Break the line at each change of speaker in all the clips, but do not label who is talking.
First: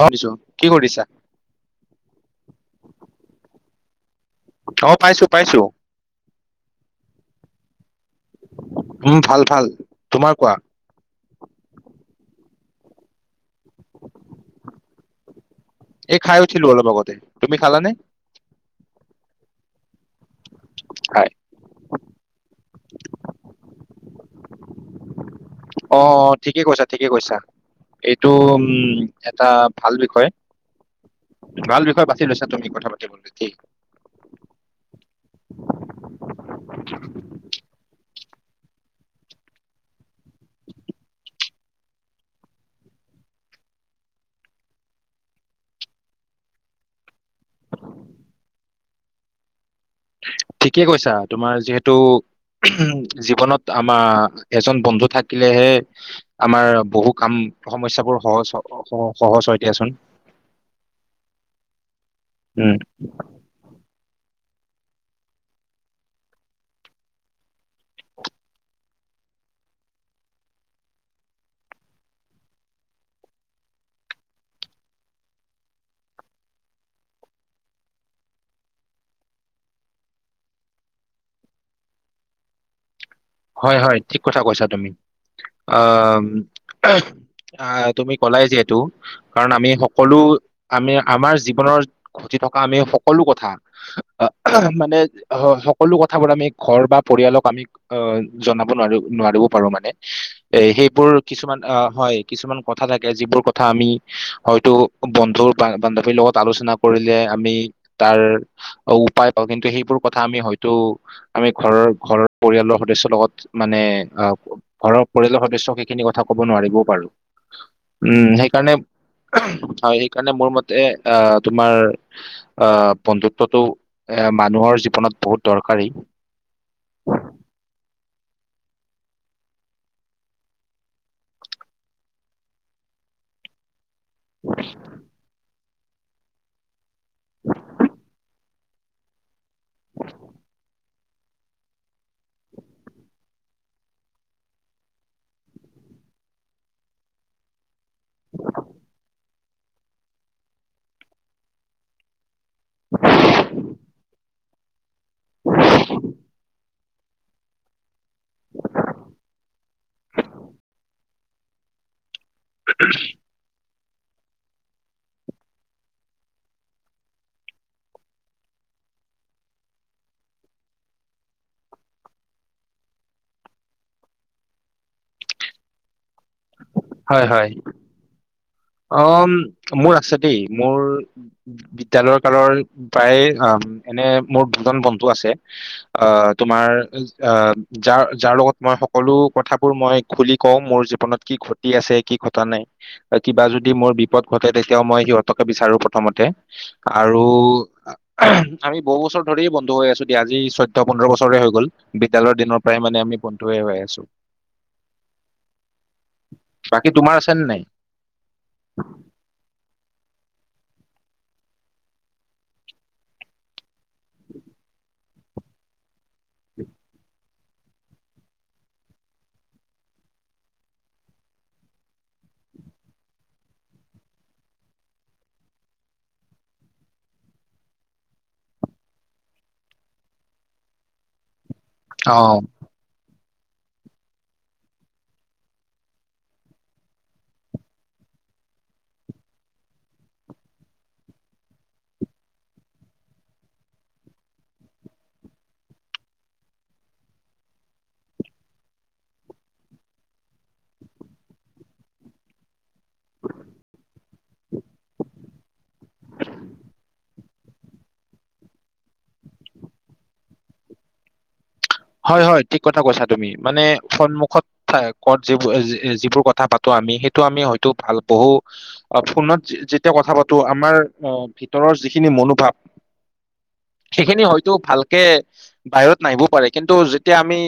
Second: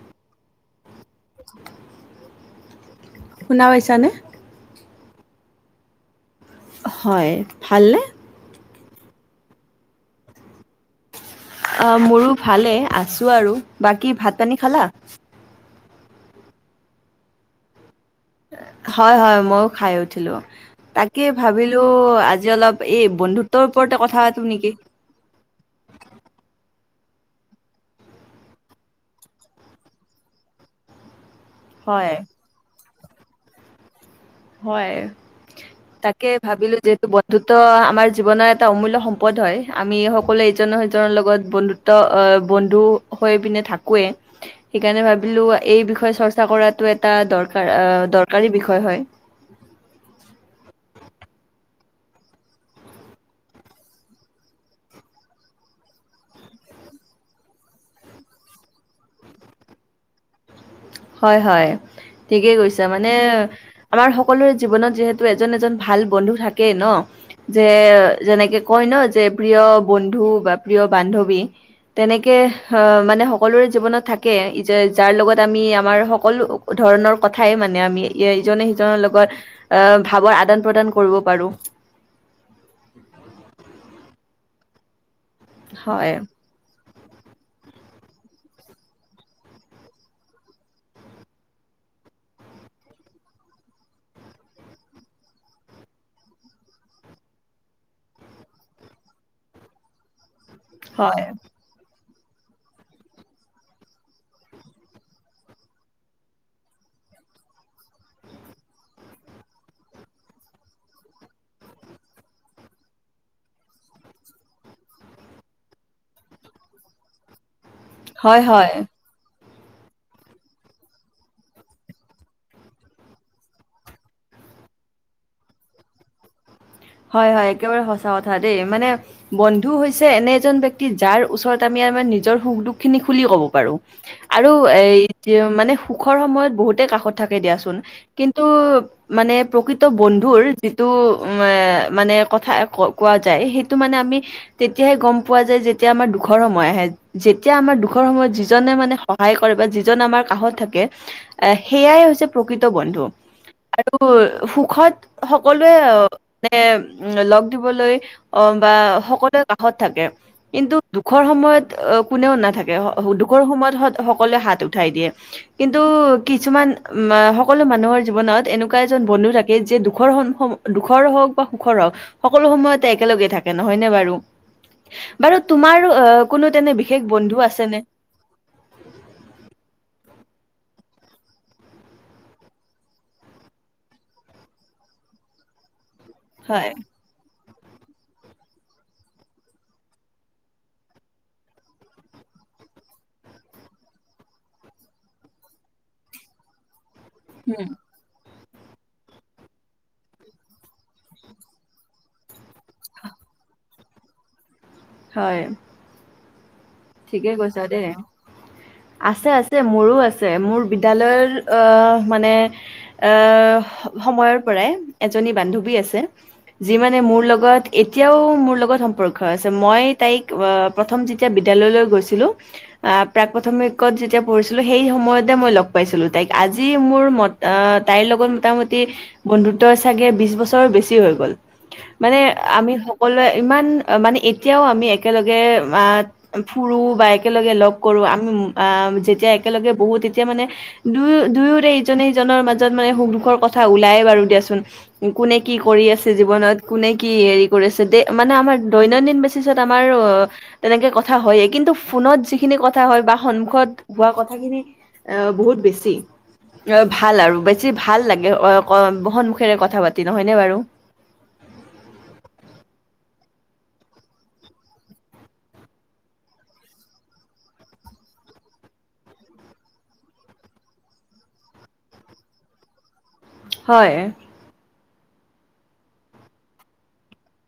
অ' দিছো কি কৰিছা
শুনা পাইছা নে
অ' পাইছো পাইছো
হয় ভালনে
উম ভাল ভাল তোমাৰ কোৱা।
অ' মোৰো ভালে আছো আৰু বাকী ভাত পানী খালা?
এই খাই উঠিলোঁ অলপ আগতে। তুমি খালানে?
হয়, হয় মইওঁ খাই উঠিলো।
হয়
তাকেই ভাবিলো আজি অলপ এই বন্ধুত্বৰ ওপৰতে কথা পাতো নেকি?
অ' ঠিকে কৈছা ঠিকে কৈছা এইটো উম এটা ভাল বিষয়। ভাল বিষয়
হয়।
বাছি লৈছা তুমি কথা পাতিব। কি হ'ল তে [unintelligible]
হয়, তাকে ভাবিলো যিহেতু বন্ধুত্ব আমাৰ জীৱনৰ এটা অমূল্য সম্পদ হয়। আমি সকলোৱে ইজনৰ সিজনৰ লগত বন্ধুত্ব বন্ধু হৈ পিনে থাকোৱেই সেইকাৰণে ভাবিলো এই বিষয়ে চৰ্চা কৰাতটো এটা দৰকাৰ দৰকাৰী বিষয় হয়। উম [unintelligible]
ঠিকেই কৈছা। তোমাৰ যিহেতু জীৱনত আমাৰ এজন বন্ধু থাকিলেহে আমাৰ বহু কাম সমস্যাবোৰ সহজ সহজ হয় দিয়াচোন।
হয়, হয় ঠিকেই
উম
কৈছা মানে আমাৰ সকলো সকলোৰে জীৱনত যিহেতু এজন এজন ভাল বন্ধু থাকে ন, যে যেনেকৈ কৈয় ন যে প্ৰিয় বন্ধু বা বান্ধৱী তেনেকৈ মানে সকলোৱে জীৱনত থাকে যাৰ লগত আমি আম আমাৰ সকলো ধৰণৰ কথাই মানে আমি ইজনে সিজনৰ লগত ভাৱ আদান প্ৰদান কৰিব পাৰো।
হয়, হয় ঠিক কথা কৈছা তুমি।
হয়,
অ' আহ তুমি ক'লাই যিহেতু, কাৰণ আমি সকলো আমি আমাৰ জীৱনৰ ঘতি থকা আমি সকলো কথা আহ মানে সকলো কথাবোৰ আমি ঘৰ বা পৰিয়ালক আমি অ' জনাব নোৱাৰো নোৱাৰিব পাৰো মানে। এ সেইবোৰ
হয়,
কিছুমান অ' হয়। কিছুমান কথা থাকে যিবোৰ কথা আমি হয়তো বন্ধু বান্ধৱীৰ লগত আলোচনা কৰিলে আমি তাৰ উপায় পাওঁ কিন্তু সেইবোৰ কথা আমি হয়তো আমি ঘৰৰ ঘৰৰ পৰিয়ালৰ সদস্যৰ লগত মানে আৰু ঘৰৰ পৰিয়ালৰ সদস্য সেইখিনি কথা ক'ব নোৱাৰিবও পাৰো উম
হয়, হয়।
সেইকাৰণে আৰু সেইকাৰণে মোৰ মতে তোমাৰ বন্ধুত্বটো এ মানুহৰ জীৱনত বহুত দৰকাৰী
হয় হয় একেবাৰে সঁচা এটা কথা দেই মানে বন্ধু হৈছে এনে এজন ব্যক্তি যাৰ ওচৰত আমি আমাৰ নিজৰ সুখ দুখ খিনি খুলি ক'ব পাৰো আৰু এ এতিয়া মানে সুখৰ সময়ত বহুতে কাষত থাকে দিয়াচোন কিন্তু, টো মানে প্ৰকৃত বন্ধুৰ যিটো অ। মানে কথা কোৱা যায় সেইটো মানে আমি তেতিয়াহে গম পোৱা যায় যেতিয়া আমাৰ দুখৰ সময় আহে যেতিয়া আমাৰ দু সুখৰ সময়ত যিজনে মানে। সহায় কৰে যি আমাৰ কাষত থাকে সেয়াই হৈছে প্ৰকৃত বন্ধু আৰু। সুখত সকলোৱে অ - - উ লগ দিবলৈ, অ বা সকলোৱে কাষত থাকে কিন্তু সুখৰ সময়ত কোনেও নাথাকে উ দুখৰ সময়ত সকলোৱে হাত উঠাই দিয়ে কিন্তু কিছুমান সকলো মানুহৰ জীৱনত এনেকুৱা এজন বন্ধু থাকে যে দুখৰ দুখৰ হওঁক। সুখৰ হক সকলো সময়তে একেলগে থাকে নহয় ন বাৰু বাৰু তোমাৰো কোনো। তেনে বিশেষ বন্ধু আছেনে।
অ মোৰ আছে দেই মোৰ বিদ্যালয়ৰ কালৰ প্ৰায় এনে মোৰ দুজন বন্ধু আছে। আ
হয়
তোমাৰ যাৰ যাৰ লগত মই সকলো কথাবোৰ মই খুলি কওঁ মোৰ জীৱনত কি ঘটি আছে কি ঘটা নাই কিবা যদি মোৰ বিপদ ঘটে তেতিয়াও মই সিহঁতকে বিচাৰো প্ৰথমতে। আৰু
উম,
[unintelligible] আমি বহু বছৰ ধৰি বন্ধু হৈ আছোঁ দিয়া, আজি চৈধ্যয় পোন্ধৰ বছৰে হৈ গল বিদ্যালয়ৰ দিনৰ পৰাই মানে আমি বন্ধুয়ে হৈ আছোঁ।
হয়।
বাকী তোমাৰ
ঠিকে
আছে নে
কৈছা
নাই?
দেই আছে আছে মোৰো আছে। মোৰ বিদ্যালয়ৰ মানে অ সময়ৰ পৰাই। এজনী বান্ধৱী আছে। যি মানে মোৰ লগত এতিয়াও মোৰ লগত সম্পৰ্ক আছে মই তাইক প্ৰথম যেতিয়া বিদ্যালয়লৈ গৈছিলোঁ আহ প্ৰাক প্ৰাথমিকত যেতিয়া পঢ়িছিলোঁ সেই সময়তে মই লগ পাইছিলোঁ তাইক আজি মোৰ ম তাইৰ লগত মোটামুটি বন্ধুত্ব চাগে বিছ বছৰ বেছি হৈ গ'ল।
অ
মানে আমি সকলোৱে। ইমান মানে এতিয়াও আমি একেলগে আ ফুৰোঁ বা একেলগে লগ কৰোঁ আমি আ যেতিয়া একেলগে বহো তেতিয়া মানে দুয়ো দুয়োৰে ইজনে সিজনৰ মাজত মানে সুখ দুখৰ কথা ওলাই বাৰু দিয়াচোন, কোনে কি কৰি আছে জীৱনত কোনে কি হেৰি কৰি আছে দে মানে আমাৰ দৈনন্দিন বেচিছত আমাৰ তেনেকে ক কথা হয় কিন্তু ফোনত যিখিনি ক থা হয় বা সন্মুখত হোৱা কথ থাখিনি, অ বহুত বেছ টি অ ভাল আৰু। বেছি ভাল লাগে [unintelligible] বহন মুখেৰে কথা পাতি নহয়নে বাৰু?
হয় হয় ঠিক কথা কৈছা তুমি মানে সন্মুখত থাই কত যিবো এ যি এ যিবোৰ কথা পাতো আমি সেইটো আমি হয়তো ভাল পহো ফোনত যেতিয়া কথা পাতো আমাৰ ভিতৰ যিখিনি মনোভাৱ
হয়।
সেইখিনি হয়তো ভাল কে বাহিৰত নাহিবও পাৰে। কিন্তু যেতিয়া আমি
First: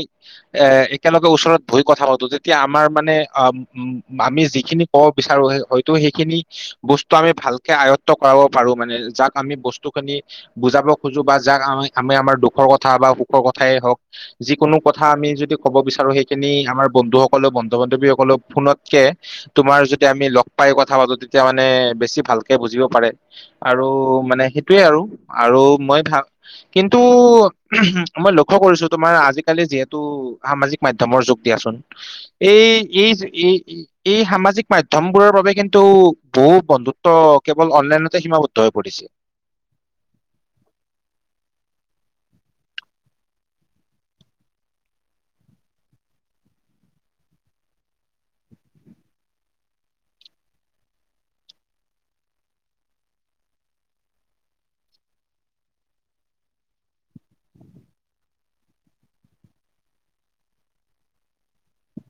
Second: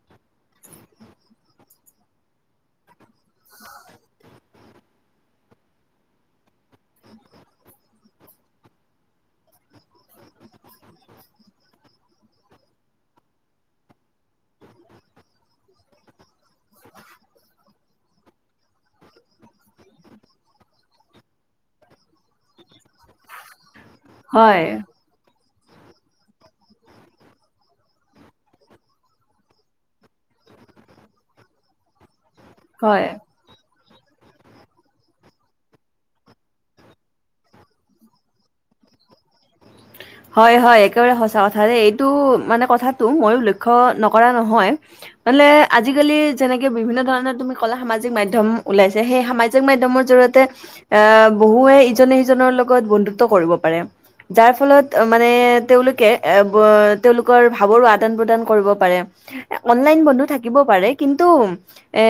এ একেলগে ওচৰত বহি কথা পাতো তেতিয়া আমাৰ মানে আ উ আমি যিখিনি কব বিচাৰো হয়তো সেইখিনি বস্তু আমি ভালকে আয়ত্ব কৰাব পাৰো মানে যাক আমি বস্তুখিনি বুজাব খোজো বা যাক আ আমি আমাৰ দুখৰ কথা বা সুখৰ কথাই হওঁক যিকোনো কথা আমি যদি কব বিচাৰো সেইখিনি আমাৰ বন্ধুসকললে বন্ধু বান্ধৱীসকললে ফোনতকে তোমাৰ যদি আমি লগ পাই কথা পাতো তেতিয়া মানে বেছি ভালকে বুজিব পাৰে। আৰু মানে
হয়,
সেইটোয়ে আৰু আৰু মই ভা কিন্তু মই লক্ষ্য কৰিছো তোমাৰ আজিকালি যিহেতু সামাজিক মাধ্যমৰ যুগ দিয়াচোন। এই
হয়।
এই এই এই সামাজিক মাধ্যমবোৰৰ বাবে কিন্তু বহু বন্ধুত্ব কেৱল অনলাইনতে সীমাবদ্ধ হৈ পৰিছে।
হয় হয় একেবাৰে সচা কথা যে এইটো মানে কথাটো মইয়ো লক্ষ্য নকৰা নহয় মালে আজিকালি যেনেকে বিভিন্ন ধৰণৰ তুমি ক'লা সামাজিক মাধ্যম ওলাইছে সেই সামাজিক মাধ্যমৰ জৰিয়তে এ বহুৱে ইজনে সিজনৰ লগত বন্ধুত্ব কৰিব পাৰে। যাৰ ফলত মানে তেওঁলোকে এ তেওঁলোকৰ ভাৱৰো আদান প্ৰদান কৰিব পাৰে। অনলাইন বন্ধু থাকিব পাৰে কিন্তু এ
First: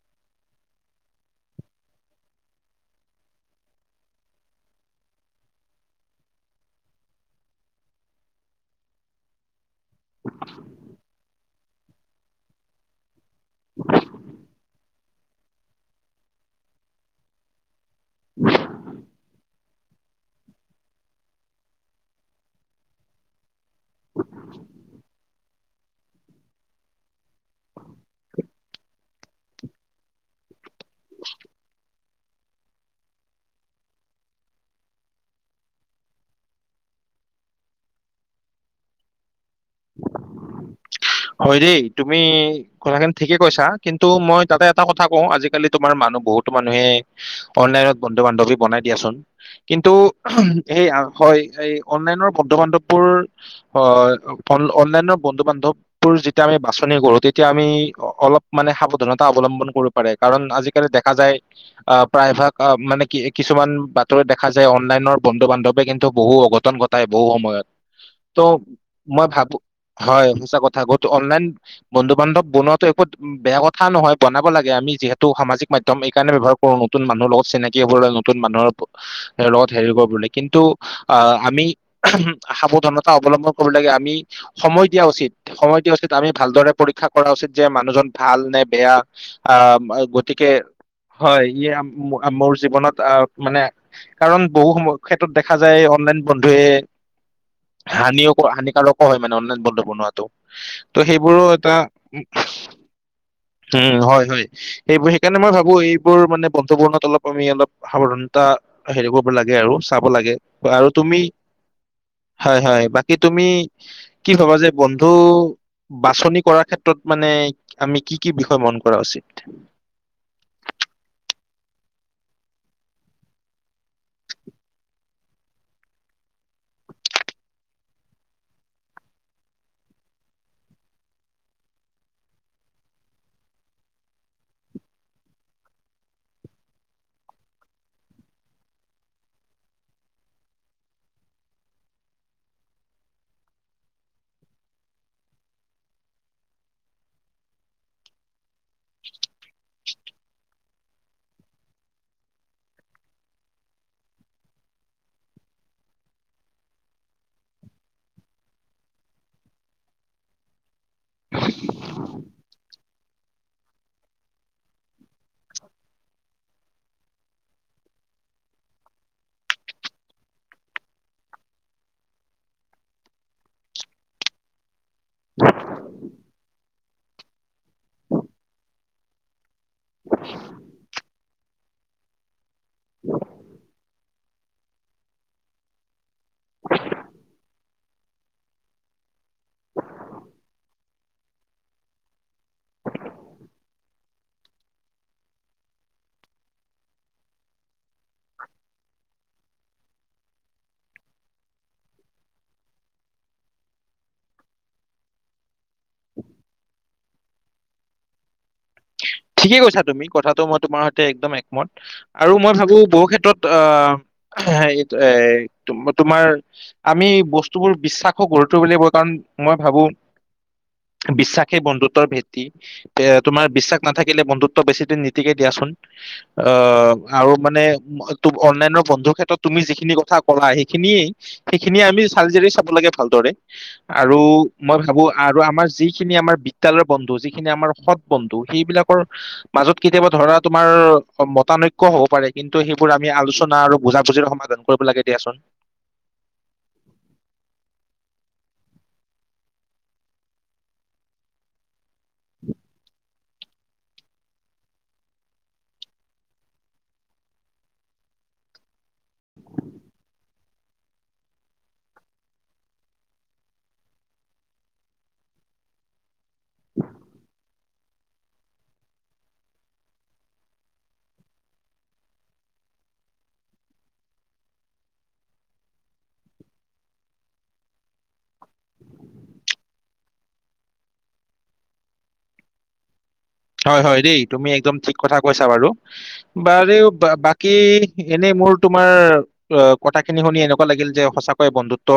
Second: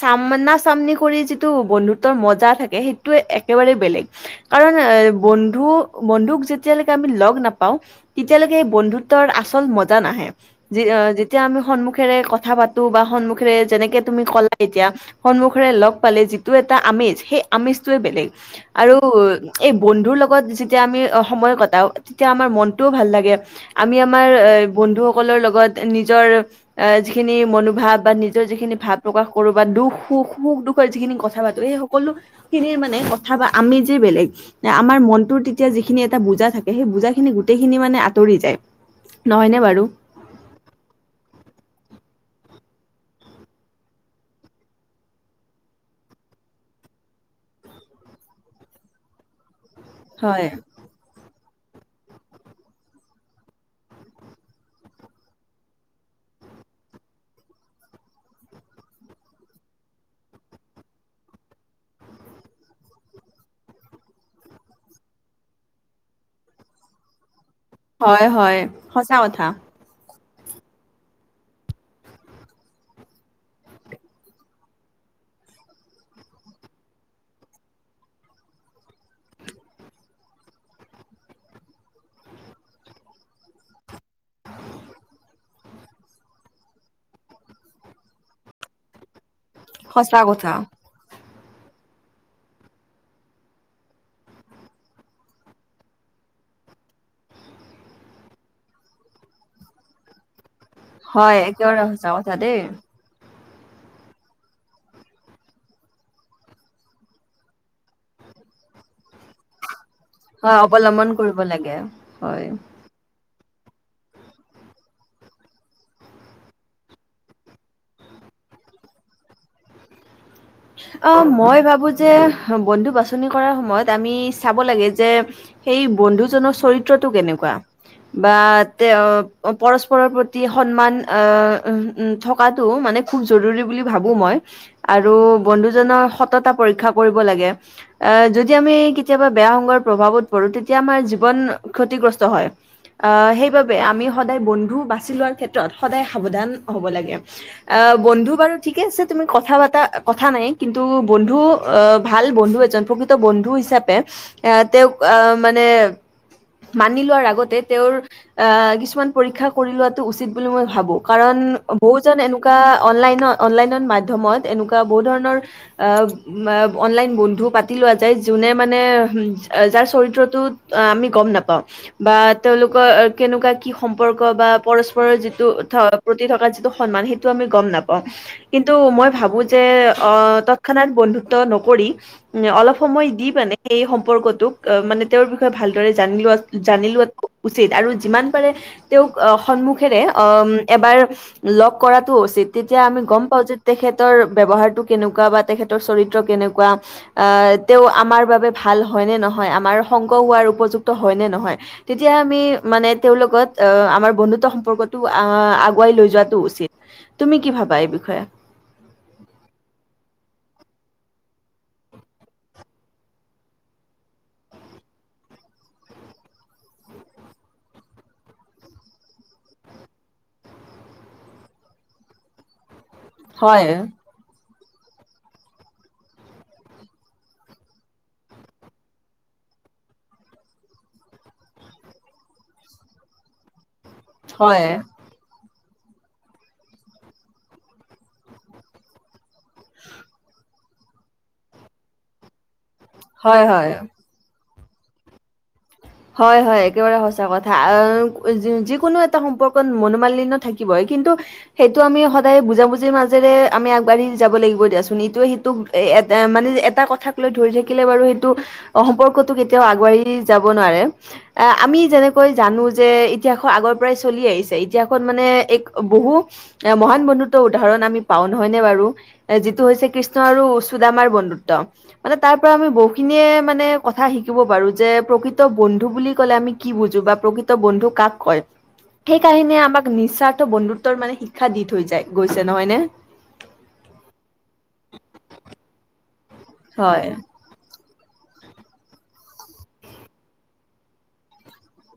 চামনা চামনি কৰি যিটো বন্ধুত্বৰ মজা থাকে সেইটোে একেবাৰেই বেলেগ কাৰণ এ বন ন্ধু বন্ধুক যেতিয়া লৈকে আমি লগ নাপাওঁ, তেতিয়ালৈকে সেই বন্ধুত্বৰ আচল মজ জা নাহে যেতিয়া আমি সন্মুখী মুখেৰে কথা পাতো বা সন্মুখী ৰে যেনেকে তুমি ক'লা এতিয়া, সন্মুখৰে লগ পালে যিটো এটা আমেজ সেই আমেজ বেলেগ, আৰু এই - - বন্ধুৰ লগত লগত যেতিয়া আমি সময় কটাও তেতিয়া আমাৰ মনটোও ভাল লাগে আমি আমাৰ বন্ধুসকলৰ লগত নিজৰ যিখিনি মনোভাৱ বা নিজৰ যিখিনি ভাৱ প্ৰকাশ কৰো বা দুখ সুখ সুখ দুখৰ যিখিনি কথা পাতো সেই সকলোখিনিৰ মানে কথা বা আমি যে বেলেগ আমাৰ মন তেতিয়া যিখিনি এটা বুজা থাকে সেই বুজা খিনি গোটেইখিনি মানে আঁতৰি যায় নহয়নে বাৰু?
হয় দেই তুমি কথাখিনি ঠিকে কৈছা কিন্তু মই তাতে এটা কথা কওঁ আজিকালি তোমাৰ মানুহ বহুতো মানুহে অনলাইনত বন্ধু বান্ধৱী বনাই দিয়াচোন, কিন্তু
হয়
সেইয়া হয় এই অনলাইনৰ বন্ধু বান্ধৱবোৰ আহ অন অনলাইনৰ বন্ধু বান্ধৱ যেতিয়া আমি বাছনি কৰো তেতিয়া আমি অলপ মানে সাৱধানতা অৱলম্বন কৰো পাৰে কাৰণ আজিকালি দেখা যায় প্ৰায় ভাগ মানে কি কিছুমান বাতৰি দেখা যায় অনলাইনৰ বন্ধু বান্ধৱে কিন্তু বহু অঘটন ঘটাই বহু সময়ত।
হয়,
ত
হয়, সঁচা
মই
কথা।
ভাবো হয়,, [unintelligible] অনলাইন বন্ধু বান্ধৱ বনোৱাতো একো বেয়া কথা নহয় বনাব লাগে আমি যিহেতু সামাজিক মাধ্যম এই কাৰণে ব্যৱহাৰ কৰো নতুন মানুহৰ লগত চিনাকি হব ল নতুন মানুহৰ লগত হেৰি কৰিব লাগে কিন্তু আহ আমি সাৱধানতা অৱলম্বন কৰিব লাগে আমি সময় দিয়া উচিত। সময় দি উচিত আমি ভালদৰে পৰীক্ষা কৰা উচিত যে মানুহজন ভাল নে বেয়া অ
সঁচা
গতিকে
কথা,
হয় ই মোৰ জীৱনত আহ মানে কাৰণ বহু সম ক্ষেত্ৰত দেখা যায় অনলাইন বন্ধুৱে হানিও হানিকাৰকো হয় মানে অনলাইন বন্ধু বন্ন ত
হয় একেবাৰে সঁচা কথা দেই।
উম হয় হয় সেইবোৰ সেইকাৰণে মই ভাবো এইবোৰ মানে বন্ধু বৰ্ণত অলপ আমি অলপ সাৱধানতা হেৰি কৰিব লাগে আৰু। লাগে
হয়
আৰু
অৱলম্বন
তুমি
কৰিব লাগে,
হয় হয় কি তুমি কি ভবা যে বন্ধু বাছনি কৰাৰ ক্ষেত্ৰত মানে আমি কি কি বিষয় মন কৰা উচিত?
অ মই ভাবো যে বন্ধু বাছনি কৰাৰ সময়ত আমি চাব লাগে যে সেই বন্ধুজনৰ চৰিত্ৰটো কেনেকুৱা বা তে পৰস্পৰৰ প্ৰতি সন্মান আহ থকাটো মানে খুব জৰুৰী বুলি ভাবো মই আৰু বন্ধুজনৰ সততা পৰীক্ষা কৰিব লাগে আহ যদি আমি কেতিয়াবা বেয়া সংগৰ প্ৰভাৱত পৰো তেতিয়া আমাৰ জীৱন ক্ষতিগ্ৰস্ত হয় আহ সেইবাবে আমি সদায় বন্ধু বাচি লোৱাৰ ক্ষেত্ৰত সদায় সাৱধান হ'ব লাগে আহ বন্ধু বাৰু ঠিকে আছে তুমি কথা বতা, কথা নাই কিন্তু বন্ধু আহ ভাল বন্ধু এজন প্ৰকৃত বন্ধু হিচাপে আহ তেওঁক আহ মানে মানি লোৱাৰ আগতে তেওঁৰ আহ কিছুমান পৰীক্ষা কৰি লোৱাতো উচিত বুলি মই ভাবো কাৰণ বহুজন এনেকুৱা অনলাইন অনলাইনৰ মাধ্যমত এনেকুৱা বহুধৰণৰ আহ ম অনলাইন বন্ধু পাতি লোৱা যায় যোনে মানে যাৰ চৰিত্ৰটো আমি গম নাপাওঁ বা তেওঁলোকৰ কেনেকুৱা কি সম্পৰ্ক বা পৰশ পৰৰ যিটো উঠপ'। প্ৰতি থকা যিটো সন্মান সেইটো আমি গম নাপাওঁ, কিন্তু মই ভাবো যে অ তৎক্ষণাত বন্ধুত্ব নক কৰি উ অলপ সময় দি মানে সেই সম্পৰ্কত মানে তেওঁৰ বিষয়ে ভালদৰে যিটো জানি লোৱা জানি লোৱা টো উচিত আৰু যিমান তেওঁক সন্মুখেৰে অ এবাৰ লগ কৰাতটো উচিত তেতিয়া আমি গম পাও যে তেখেতৰ ব্যৱহাৰতো কেনেকুৱা বা তেখেতৰ চৰিত্ৰ কেনেকুৱা, আ তেওঁ আমাৰ বাবে ভাল হয়নে নহ আমাৰ সংগ হোৱাৰ উপযুক্ত হয় নে নহয়, তেতিয়া আমি মানে তেওঁৰ লগত আমাৰ বন্ধুত্ব সম্পৰ্কতটো'আ আগুৱাই লৈ যোৱাতটো উচিত। তুমি কি ভাবা এই বিষয়ে?
ঠিকেই কৈছা তুমি কথাটো মই তোমাৰ সৈতে একদম একমত আৰু মই ভাবো বহু ক্ষেত্ৰত আহ হ এ তোমাৰ আমি বস্তুবোৰ বিশ্বাসো গঢ়ি তুলিব লাগিব কাৰণ মই ভাবো বিশ্বাসেই বন্ধুত্বৰ ভেটি এ তোমাৰ
হয়
বিশ্বাস থাকিলে বন্ধুত্ব বেছি দিন নীতিকে দিয়াচোন আহ আৰু মানে অনলাইনৰ বন্ধুৰ ক্ষেত্ৰত তুমি যিখিনি কথা কলা সেইখিনিয়ে সেইখিনিয়ে আমি চালিজাৰি চাব লাগে ভালদৰে। আৰু
হয়
মই ভাবো আৰু আমাৰ যিখিনি আমাৰ বিদ্যালয়ৰ বন্ধু যিখিনি আমাৰ সৎ বন্ধু সেইবিলাকৰ মাজত কেতিয়াবা ধৰা তোমাৰ মতানৈক্য হ'ব পাৰে কিন্তু সেইবোৰ আমি
হয়
আলোচনা
হয়
আৰু বুজাবুজিৰে সমাধান কৰিব লাগে দিয়াচোন।
হয় হয় একেবাৰে সঁচা কথা আহ যিকোনো এটা সম্পৰ্কত মনোমালিন্য থাকিবই কিন্তু সেইটো আমি সদায় বুজাবুজিৰ মাজ মাজেৰে আগবাঢ়ি যাব লাগিব দিয়াচোন, ইটোৱে হিটোক এ মানে এটা কথাক লৈ ধৰি থাকিলে বাৰু সেইটো সম্পৰ্ তো কেতিয়াও আগুৱাই যাব নোৱাৰে। অ আমি যেনেকৈ জানো যে ইতিহাস আগৰ পৰাই চলি আহিছে ইতিহাসত মানে এক বহু এ মহান বন্ধুত্ব উদাহৰণ আমি পাও নহয় নে বাৰু যিটো হৈছে কৃষ্ণ আৰু সুদামাৰ বন্ধুত্ব, মানে তাৰ পৰা আমি বহুখিনিয়ে মানে কথা শিকিব পাৰো যে প্ৰকৃত বন্ ন্ধু বুলি ক'লে আমি কি বুজো বা প্ৰকৃত বন্ধু কাক কয় সেই কাহিনীয়ে আমাক নিস্বাৰ্থ বন্ধুত্বৰ মানে শিক্ষা দি থৈ যায় গৈছে নহয় নে।
হয়- হয় দেই তুমি একদম ঠিক কথা কৈছা বাৰু- বাৰু
হয়
বাকী- এনেই মোৰ তোমাৰ অ' কথাখিনি শুনি এনেকুৱা লাগিল, যে সঁচাকয় বন্ধুত্ব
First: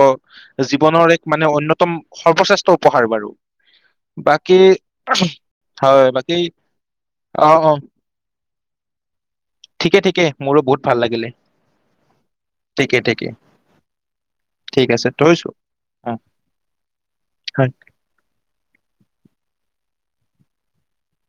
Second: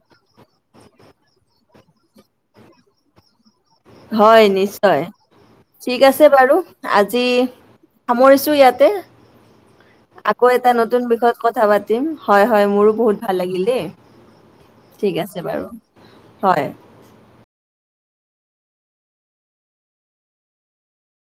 জীৱনৰ এক মানে অনয়তম সৰ্বশ্ৰেষ্ঠ উপহাৰ বাৰু।
হয়
বাকী
নিশ্চয় ঠিক
হয়
আছে।
বাকী
বাৰু আজি
অ অ
সামৰিছো, ইয়াত। তে।
ঠিকে ঠিকে
আকৌ
মোৰো
এটা
বহুত ভাল
নতুন
লাগিলে
বিষয়ত কথা পাতিম হয়, হয় মোৰো
ঠিকে
বহুত
ঠিকে
ভাল লাগিল দেই ঠিক আছে বাৰু
অ
হয়।
হয়